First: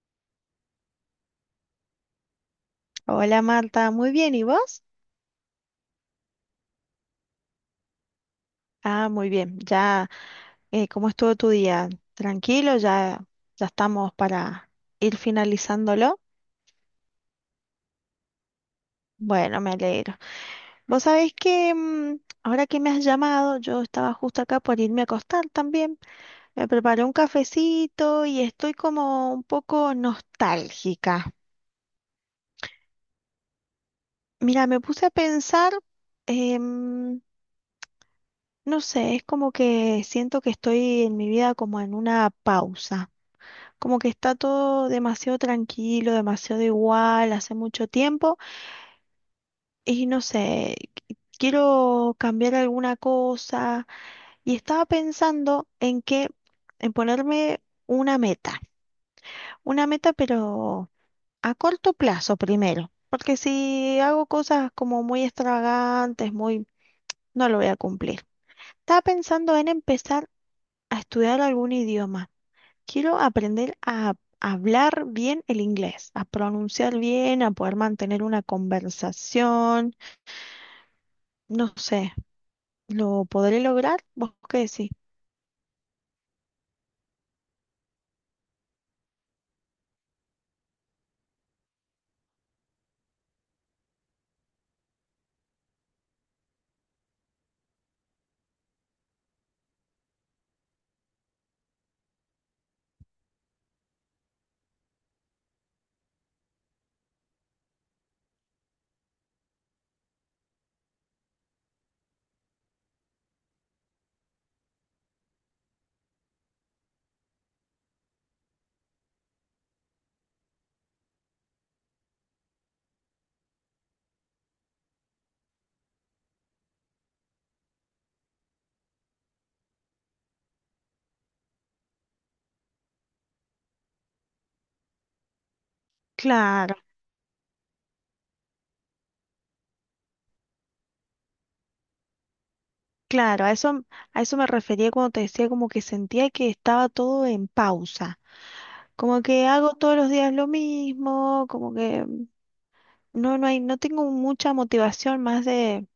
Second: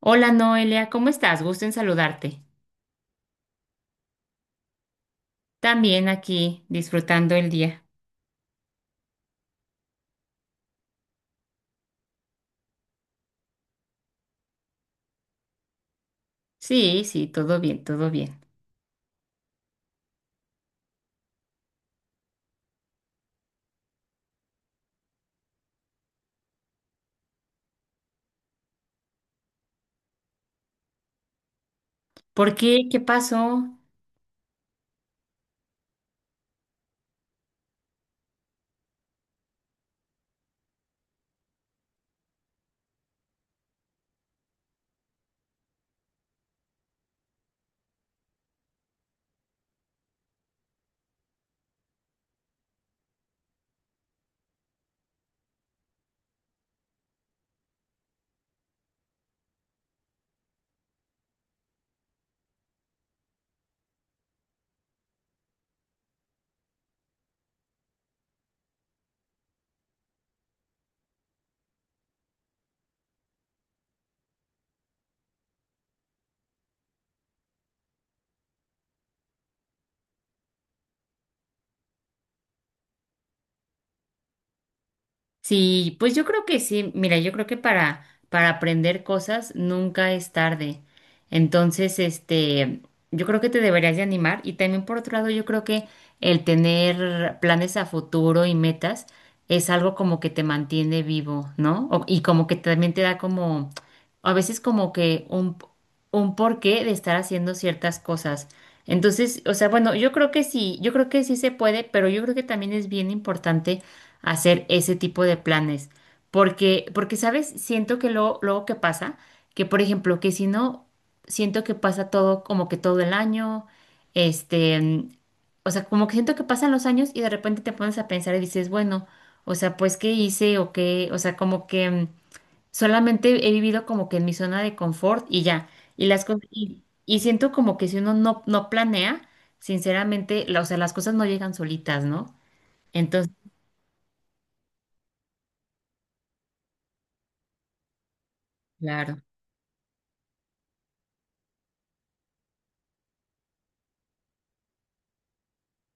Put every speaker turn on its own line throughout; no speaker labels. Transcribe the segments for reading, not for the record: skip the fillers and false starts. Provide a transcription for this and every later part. Hola Noelia, ¿cómo estás? Gusto en saludarte.
Hola Marta, muy bien, ¿y vos?
También aquí, disfrutando el día.
Ah, muy bien, ya, ¿cómo estuvo tu día? ¿Tranquilo? ¿Ya, ya estamos para ir finalizándolo?
Sí, sí, todo bien, todo bien.
Bueno, me alegro. Vos sabés que ahora que me has llamado, yo estaba justo acá por irme a acostar también. Me preparé un cafecito y estoy como un poco nostálgica.
¿Por qué? ¿Qué pasó?
Mira, me puse a pensar, em, no sé, es como que siento que estoy en mi vida como en una pausa. Como que está todo demasiado tranquilo, demasiado igual, hace mucho tiempo y no sé, quiero cambiar alguna cosa y estaba pensando en que, en ponerme una meta, una meta pero a corto plazo primero, porque si hago cosas como muy extravagantes, muy, no lo voy a cumplir. Estaba pensando en empezar a estudiar algún idioma. Quiero aprender a hablar bien el inglés, a pronunciar bien, a poder mantener una conversación. No sé, ¿lo podré lograr? ¿Vos qué decís?
Sí, pues yo creo que sí. Mira, yo creo que para aprender cosas nunca es tarde. Entonces, este, yo creo que te deberías de animar. Y también por otro lado, yo creo que el tener planes a futuro y metas es algo como que te mantiene vivo, ¿no? Y como que también te da como, a veces como que un porqué de estar haciendo ciertas cosas. Entonces, o sea, bueno, yo creo que sí, yo creo que sí se puede, pero yo creo que también es bien importante hacer ese tipo de planes. Porque, ¿sabes? Siento que luego, luego que pasa, que por ejemplo, que si no, siento que pasa todo como que todo el año, este, o sea, como que siento que pasan los años y de repente te pones a pensar y dices, bueno, o sea, pues, ¿qué hice o qué? O sea, como que solamente he vivido como que en mi zona de confort y ya. Y las cosas,
Claro,
y siento como que si uno no, no planea, sinceramente, o sea, las cosas no llegan solitas, ¿no? Entonces,
claro, a eso me refería cuando te decía como que sentía que estaba todo en pausa. Como
claro.
que hago todos los días lo mismo, como que no, no hay, no tengo mucha motivación más de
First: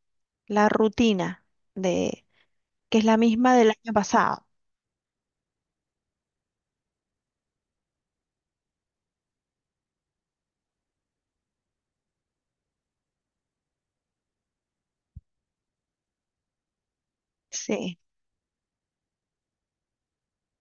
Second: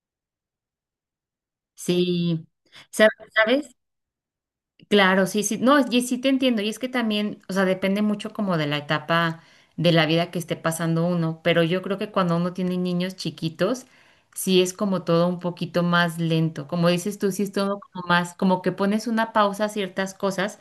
la rutina de
Sí.
que es
¿Sabes?
la misma del
¿Sabes?
año pasado.
Claro, sí, sí, no, y sí te entiendo, y es que también, o sea, depende mucho como de la etapa de la vida que esté pasando uno, pero yo creo que cuando uno tiene niños chiquitos, sí es como todo un poquito más lento, como dices tú, sí es todo
Sí,
como más, como que pones una pausa a ciertas cosas,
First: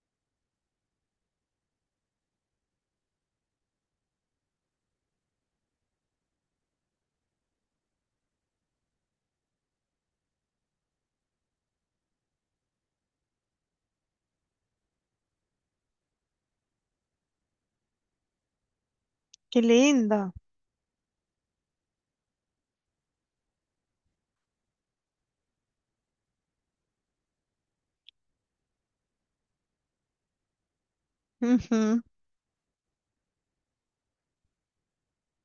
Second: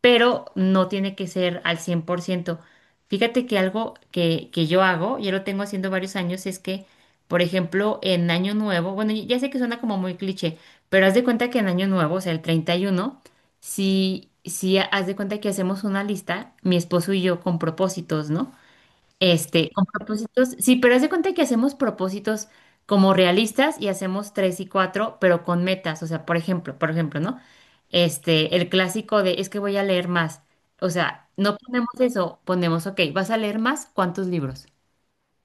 pero no tiene que ser al 100%. Fíjate que algo que yo hago, ya lo tengo haciendo varios años, es que, por ejemplo, en Año Nuevo, bueno, ya sé que suena como muy cliché, pero haz de cuenta que en Año Nuevo, o sea, el 31 si haz de cuenta que hacemos una lista, mi esposo y yo con propósitos, ¿no?
qué
Este, con
lindo.
propósitos, sí, pero haz de cuenta que hacemos propósitos como realistas y hacemos tres y cuatro, pero con metas. O sea, por ejemplo, ¿no? Este, el clásico de es que voy a leer más. O sea, no ponemos
Claro,
eso, ponemos, ok, vas a leer más, ¿cuántos libros?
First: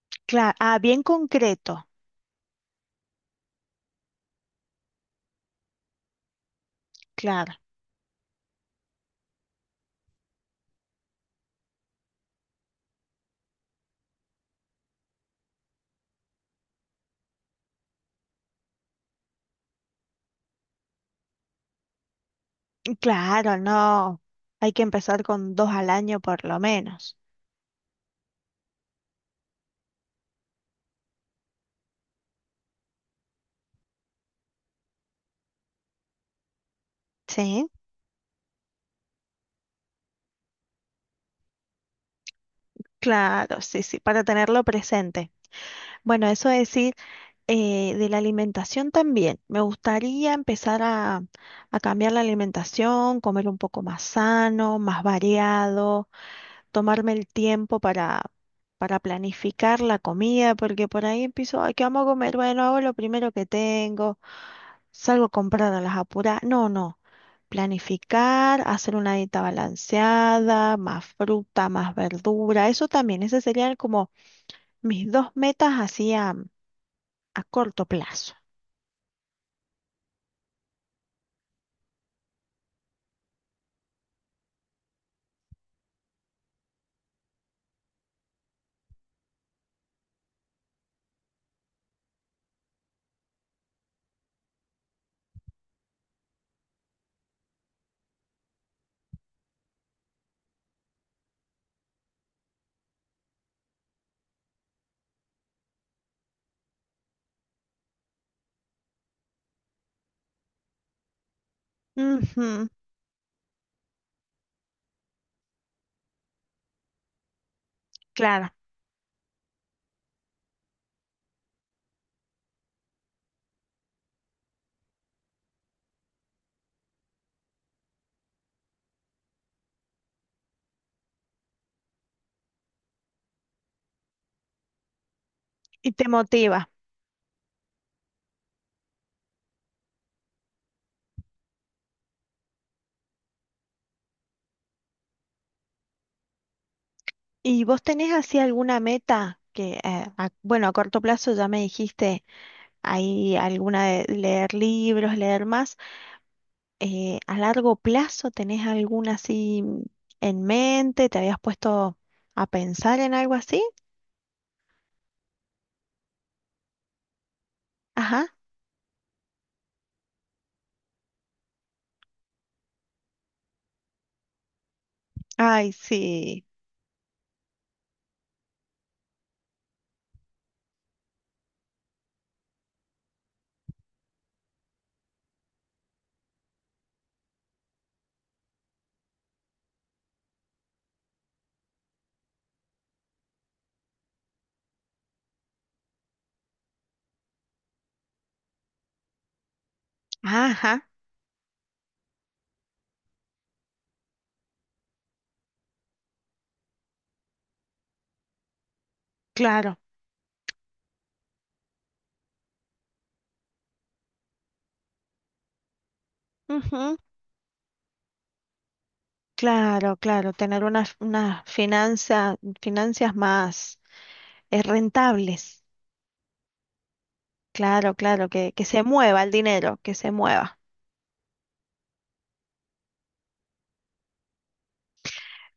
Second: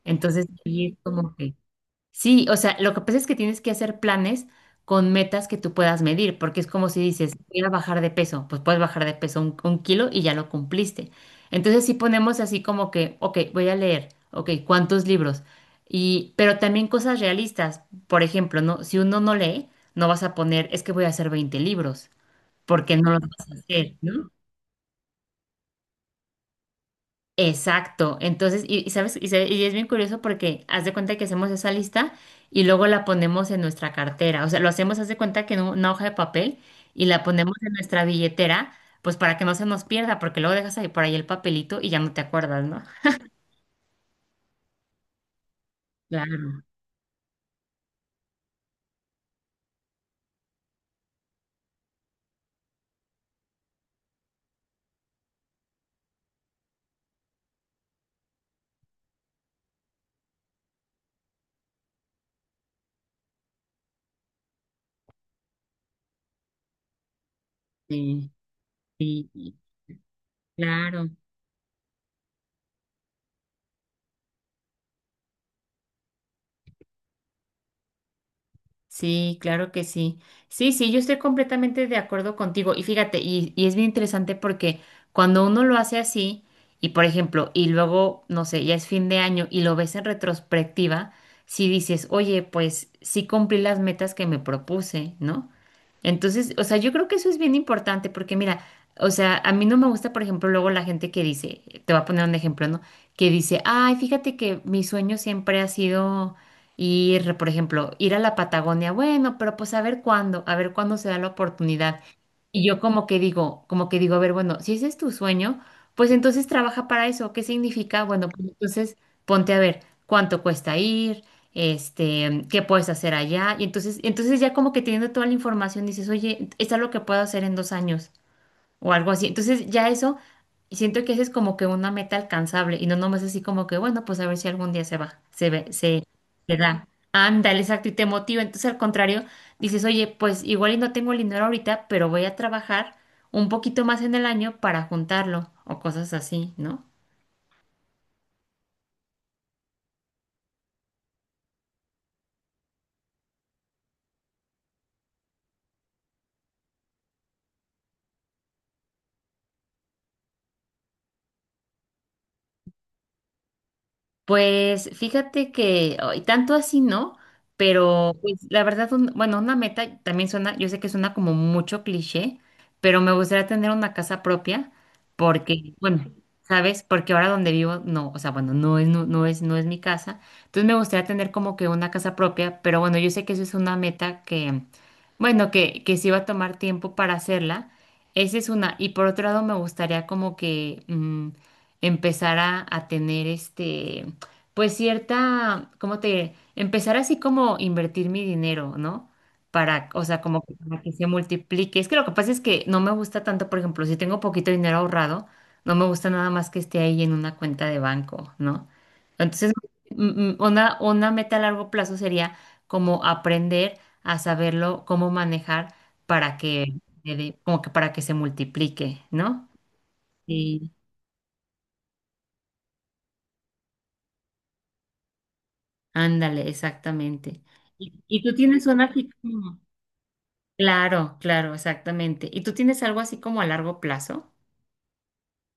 Entonces,
ah,
ahí es
bien
como que
concreto,
sí, o sea, lo que pasa es que tienes que hacer planes con metas que tú puedas medir, porque es como si dices,
claro,
voy a bajar de peso, pues puedes bajar de peso un kilo y ya lo cumpliste. Entonces, si ponemos así como que, ok, voy a leer, ok, ¿cuántos libros? Y, pero también cosas realistas. Por ejemplo, ¿no? Si uno no lee, no vas a poner, es que voy a hacer 20 libros, porque no los vas a
claro,
hacer,
no,
¿no?
hay que empezar con dos al año por lo menos,
Exacto. Entonces, y sabes, y es bien curioso porque haz de cuenta que hacemos esa lista y luego la ponemos en nuestra cartera. O sea, lo hacemos, haz de cuenta que en una hoja de papel y la ponemos
¿sí?
en nuestra billetera, pues para que no se nos pierda, porque luego dejas ahí por ahí el papelito y ya no te acuerdas, ¿no?
Claro, sí, sí, para tenerlo presente. Bueno, eso
Claro,
es decir, de la alimentación también, me gustaría empezar a cambiar la alimentación, comer un poco más sano, más variado, tomarme el tiempo para planificar la comida, porque por ahí empiezo, ay, ¿qué vamos a comer? Bueno, hago lo primero que tengo. Salgo a comprar a las apuras. No, no.
sí,
Planificar, hacer una
sí,
dieta balanceada, más
claro.
fruta, más verdura. Eso también, esas serían como mis dos metas así a corto plazo.
Sí, claro que sí. Sí, sí, yo estoy completamente de acuerdo contigo. Y fíjate, y es bien interesante porque cuando uno lo hace así, y por ejemplo, y luego, no sé, ya es fin de año y lo ves en retrospectiva, si dices, oye, pues sí cumplí las metas que me propuse, ¿no? Entonces, o sea, yo creo que eso es bien importante porque mira, o sea, a mí no me gusta, por ejemplo, luego la gente que dice, te voy a poner un ejemplo, ¿no? Que dice, ay, fíjate que mi sueño siempre ha sido ir, por ejemplo, ir a la Patagonia, bueno, pero pues a ver cuándo se da la oportunidad. Y
Ujú,
yo como que digo, a ver, bueno, si ese es tu sueño, pues entonces trabaja para eso. ¿Qué significa? Bueno, pues
claro.
entonces ponte a ver cuánto cuesta ir, este, qué puedes hacer allá. Y entonces, ya como que teniendo toda la información dices, oye, es algo que puedo hacer en 2 años o algo así. Entonces ya eso, siento que esa es como que una meta alcanzable y no nomás así como que, bueno, pues a ver si algún día se va, se ve,
Y
se,
te
se
motiva.
da. Ándale, exacto, y te motiva. Entonces al contrario, dices, oye, pues igual y no tengo el dinero ahorita, pero voy a trabajar un poquito más en el año para juntarlo o cosas así, ¿no?
¿Y vos tenés así alguna meta que, bueno, a corto plazo ya me dijiste ahí alguna de leer libros, leer más? ¿A largo plazo tenés alguna así en mente? ¿Te habías puesto a pensar en algo así?
Pues fíjate que ay, tanto así no, pero
Ajá.
pues la verdad, bueno, una meta también suena, yo sé que suena como mucho cliché, pero me gustaría tener una casa propia
Ay,
porque, bueno,
sí.
¿sabes? Porque ahora donde vivo, no, o sea, bueno, no es, no, no es, no es mi casa. Entonces me gustaría tener como que una casa propia, pero bueno, yo sé que eso es una meta que, bueno, que sí va a tomar tiempo para hacerla. Esa es una. Y por otro lado, me gustaría como que empezar a tener este pues cierta, ¿cómo te diré? Empezar así como invertir mi dinero, ¿no? Para, o sea, como que, para
Ajá,
que se multiplique. Es que lo que pasa es que no me gusta tanto, por ejemplo, si tengo poquito dinero ahorrado, no me gusta nada más que esté ahí en una cuenta de banco, ¿no? Entonces,
claro.
una meta a largo plazo sería como aprender a saberlo, cómo manejar para que,
Ujú.
como que para que se multiplique, ¿no?
Claro, claro. Tener
Sí,
unas finanzas más rentables.
ándale, exactamente. ¿Y,
Claro,
y
claro,
tú
que
tienes
se
una así
mueva el
como...
dinero, que se mueva.
Claro, claro, exactamente. ¿Y tú tienes algo así como a largo plazo?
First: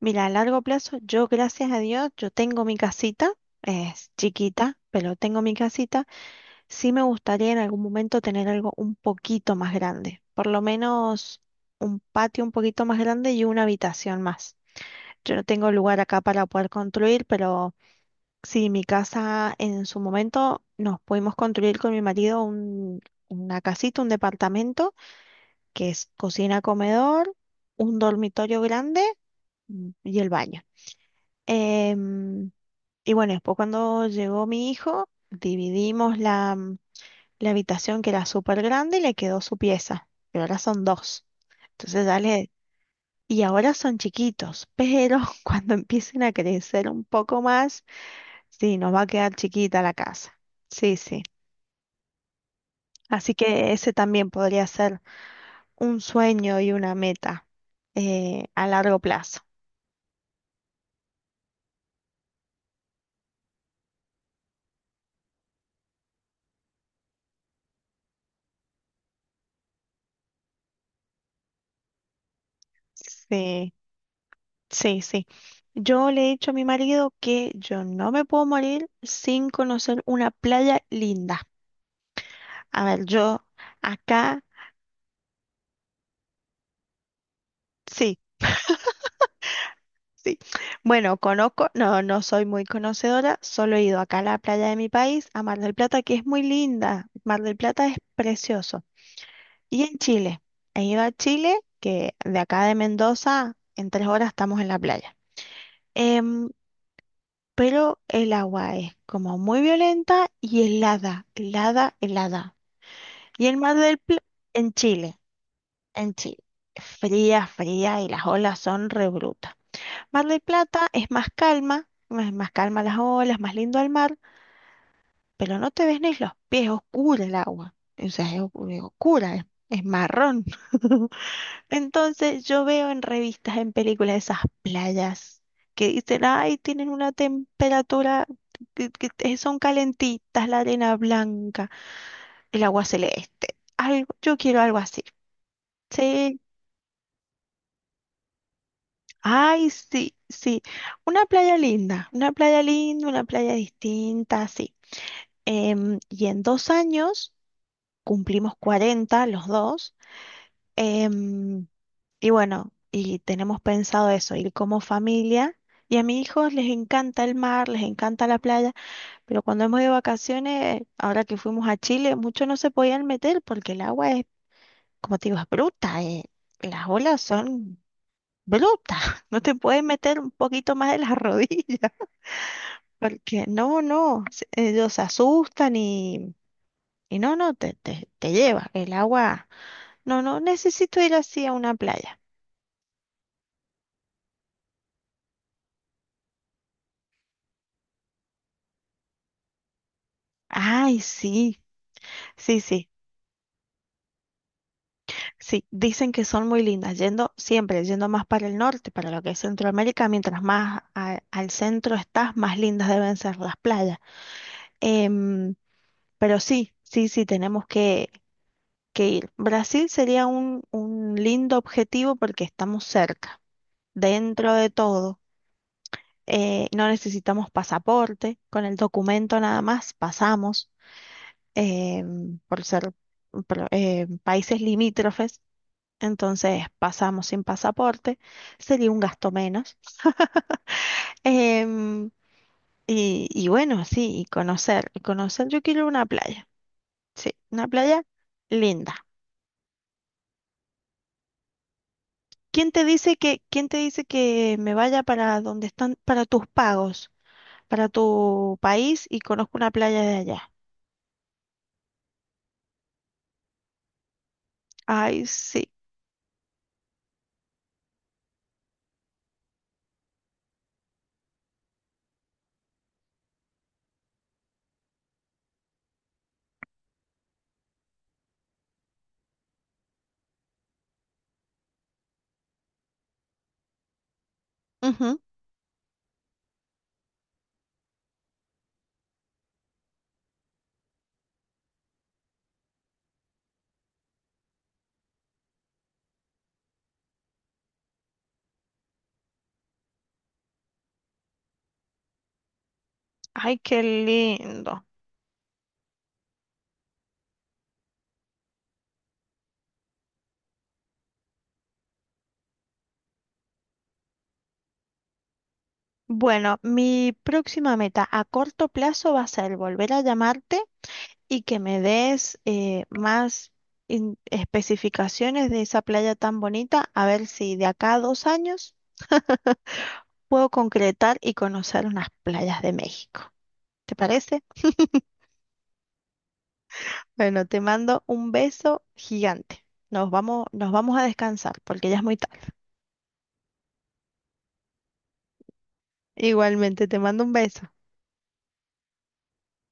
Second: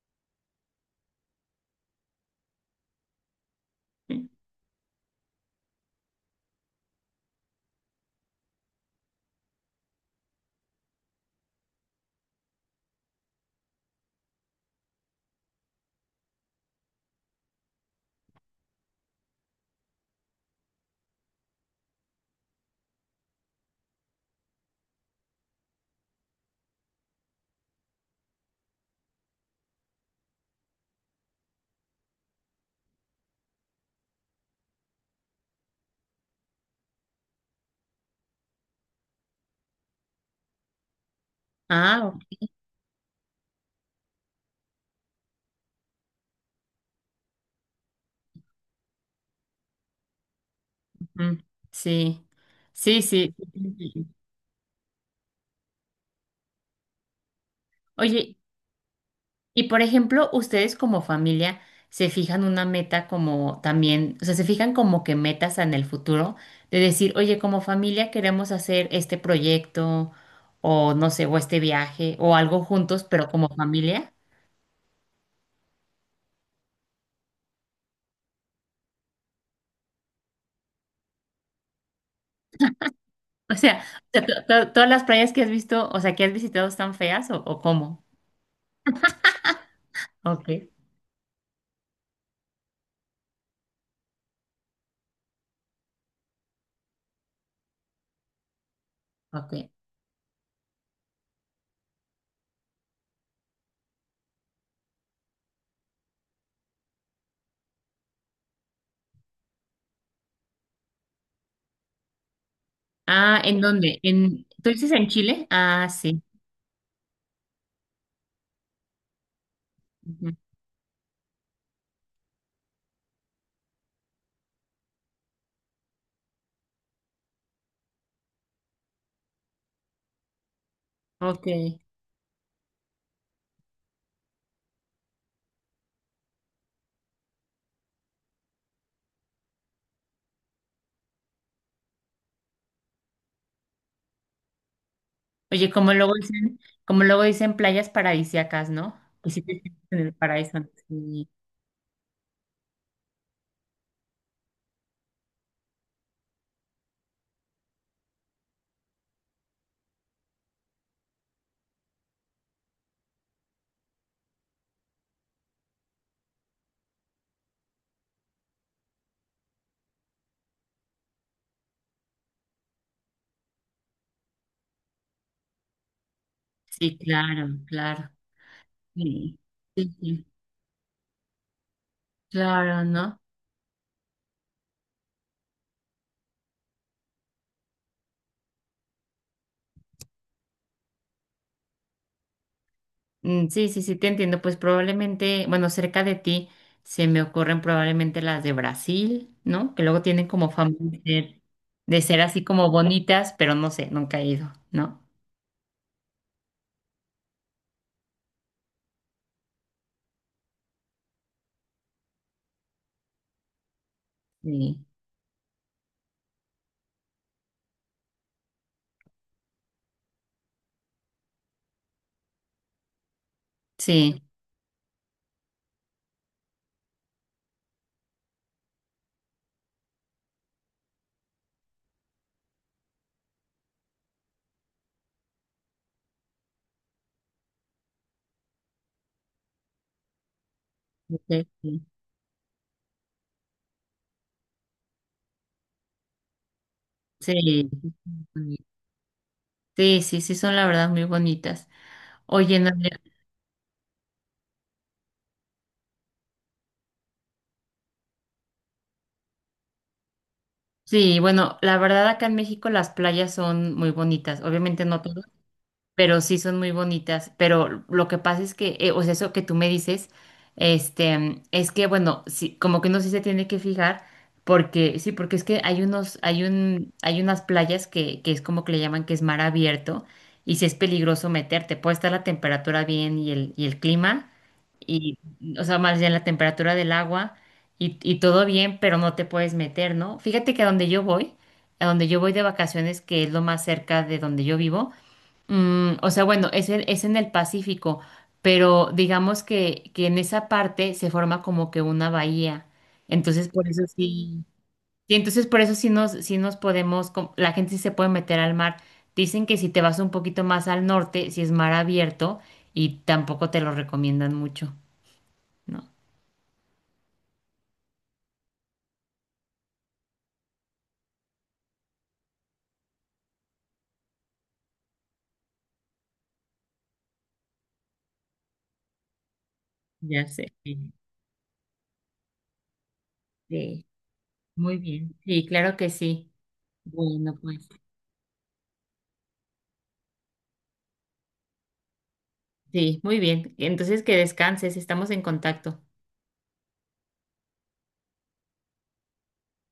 Mira, a largo plazo, yo gracias a Dios, yo tengo mi casita, es
Sí.
chiquita, pero tengo mi casita. Sí me gustaría en algún momento tener algo un poquito más grande, por lo menos un patio un poquito más grande y una habitación más. Yo no tengo lugar acá para poder construir, pero sí, mi casa en su momento nos pudimos construir con mi marido una casita, un departamento, que es cocina, comedor, un dormitorio grande y el baño. Em, y bueno, después cuando llegó mi hijo, dividimos la habitación que era súper grande y le quedó su pieza, pero ahora son dos.
Ah,
Entonces
ok.
dale, y ahora son chiquitos, pero cuando empiecen a crecer un poco más, sí, nos va a quedar chiquita la casa. Sí, sí.
Ujú. Sí, sí, sí.
Así que ese también podría ser un sueño y una meta
Oye,
a largo plazo.
y por ejemplo, ustedes como familia se fijan una meta como también, o sea, se fijan como que metas en el futuro de decir, oye, como familia queremos hacer este proyecto o no sé, o este viaje o algo juntos, pero como
Sí,
familia.
sí, sí. Yo le he dicho a mi marido que yo no me puedo morir sin conocer una playa linda. A ver, yo
O sea,
acá,
todas las playas que has visto, o sea, que has visitado están feas o, ¿o cómo?
sí. Sí.
Ok,
Bueno, conozco, no, no soy muy conocedora, solo he ido acá a la playa de mi país, a Mar del Plata, que es muy linda. Mar del Plata es precioso.
ok.
Y en Chile, he ido a Chile, que de acá de Mendoza, en 3 horas estamos en la playa. Em, pero el agua es como muy violenta y helada, helada, helada.
Ah,
Y el
¿en
Mar del
dónde?
Plata,
¿En, tú
en
dices en
Chile,
Chile? Ah,
en
sí.
Chile, fría, fría y las olas son re brutas. Mar
Ujú.
del Plata es más calma, más calma las olas, más lindo el mar, pero no te ves ni los pies, oscura el agua. O sea, es, es oscura, es marrón.
Ok.
Entonces yo veo en revistas, en películas esas playas que dicen, ay, tienen una temperatura que son calentitas, la arena blanca, el agua celeste. Algo, yo quiero algo así.
Oye, como luego
Sí.
dicen, playas paradisíacas, ¿no? Pues sí te
Ay,
sientes en el
sí,
paraíso.
sí. Una
Sí,
playa linda, una playa linda, una playa distinta, sí. Y en 2 años cumplimos 40 los dos. em, y bueno, y tenemos pensado eso, ir como familia. Y a mis hijos les encanta el mar, les encanta la playa, pero cuando hemos ido de vacaciones, ahora que fuimos a Chile, muchos no se podían meter porque el agua es, como te digo, es bruta. Las
sí,
olas
claro,
son
claro.
brutas.
Sí,
No te puedes
sí,
meter
sí,
un poquito más de las rodillas.
claro, ¿no?
Porque no, no, ellos se asustan y, no, no, te lleva el agua. No, no, necesito ir así a una playa.
Mm, sí, sí, sí, te entiendo. Pues probablemente, bueno, cerca de ti se me ocurren probablemente las de Brasil, ¿no? Que luego tienen como fama
Ay, sí,
de ser así
sí,
como
sí,
bonitas, pero no sé, nunca he ido, ¿no?
sí, dicen que son muy lindas, yendo siempre, yendo más para el norte, para lo que es Centroamérica, mientras más al centro estás, más lindas deben ser las playas.
Sí,
Em, pero sí, sí, sí, tenemos que ir. Brasil sería un lindo objetivo porque estamos cerca,
sí.
dentro de todo. No necesitamos pasaporte, con el documento nada más pasamos eh, por ser países limítrofes, entonces pasamos sin pasaporte, sería un gasto menos.
Ok,
Em, y bueno, sí, y conocer, yo quiero una playa, sí,
sí,
una playa linda.
sí, sí, sí, son la verdad muy bonitas. Oye, no,
¿Quién te dice que me vaya para donde están, para tus pagos, para tu país y conozco una playa de allá?
sí, bueno, la verdad acá en México las playas son muy bonitas, obviamente no todas.
Ay, sí.
Pero sí son muy bonitas. Pero lo que pasa es que, o sea, eso que tú me dices, este, es que, bueno, sí, como que uno sí se tiene que fijar, porque, sí, porque es que hay unos, hay unas playas que es como que le llaman que es mar abierto, y sí es peligroso meterte. Puede estar la temperatura bien y el clima, y, o sea, más bien la temperatura del agua, y todo bien, pero no te puedes meter, ¿no? Fíjate que a donde yo voy, de vacaciones, que es lo más cerca de donde yo vivo. O sea, bueno, es en el Pacífico, pero digamos que en esa parte se forma como que una bahía. Entonces,
Ay,
por eso
qué
sí,
lindo.
sí, entonces por eso sí nos podemos, la gente sí se puede meter al mar. Dicen que si te vas un poquito más al norte, si es mar abierto, y tampoco te lo recomiendan mucho, ¿no?
Bueno, mi próxima meta a corto plazo va a ser volver a llamarte y que me des más especificaciones de esa playa tan bonita, a ver si de acá a 2 años
Ya
puedo
sé. Sí,
concretar y conocer unas playas de México.
sí,
¿Te parece?
muy bien. Sí, claro que sí. Bueno,
Bueno, te
pues.
mando un beso gigante. Nos vamos a descansar porque ya es muy tarde.
Sí, muy bien. Entonces que descanses, estamos en contacto.
Igualmente, te mando un beso.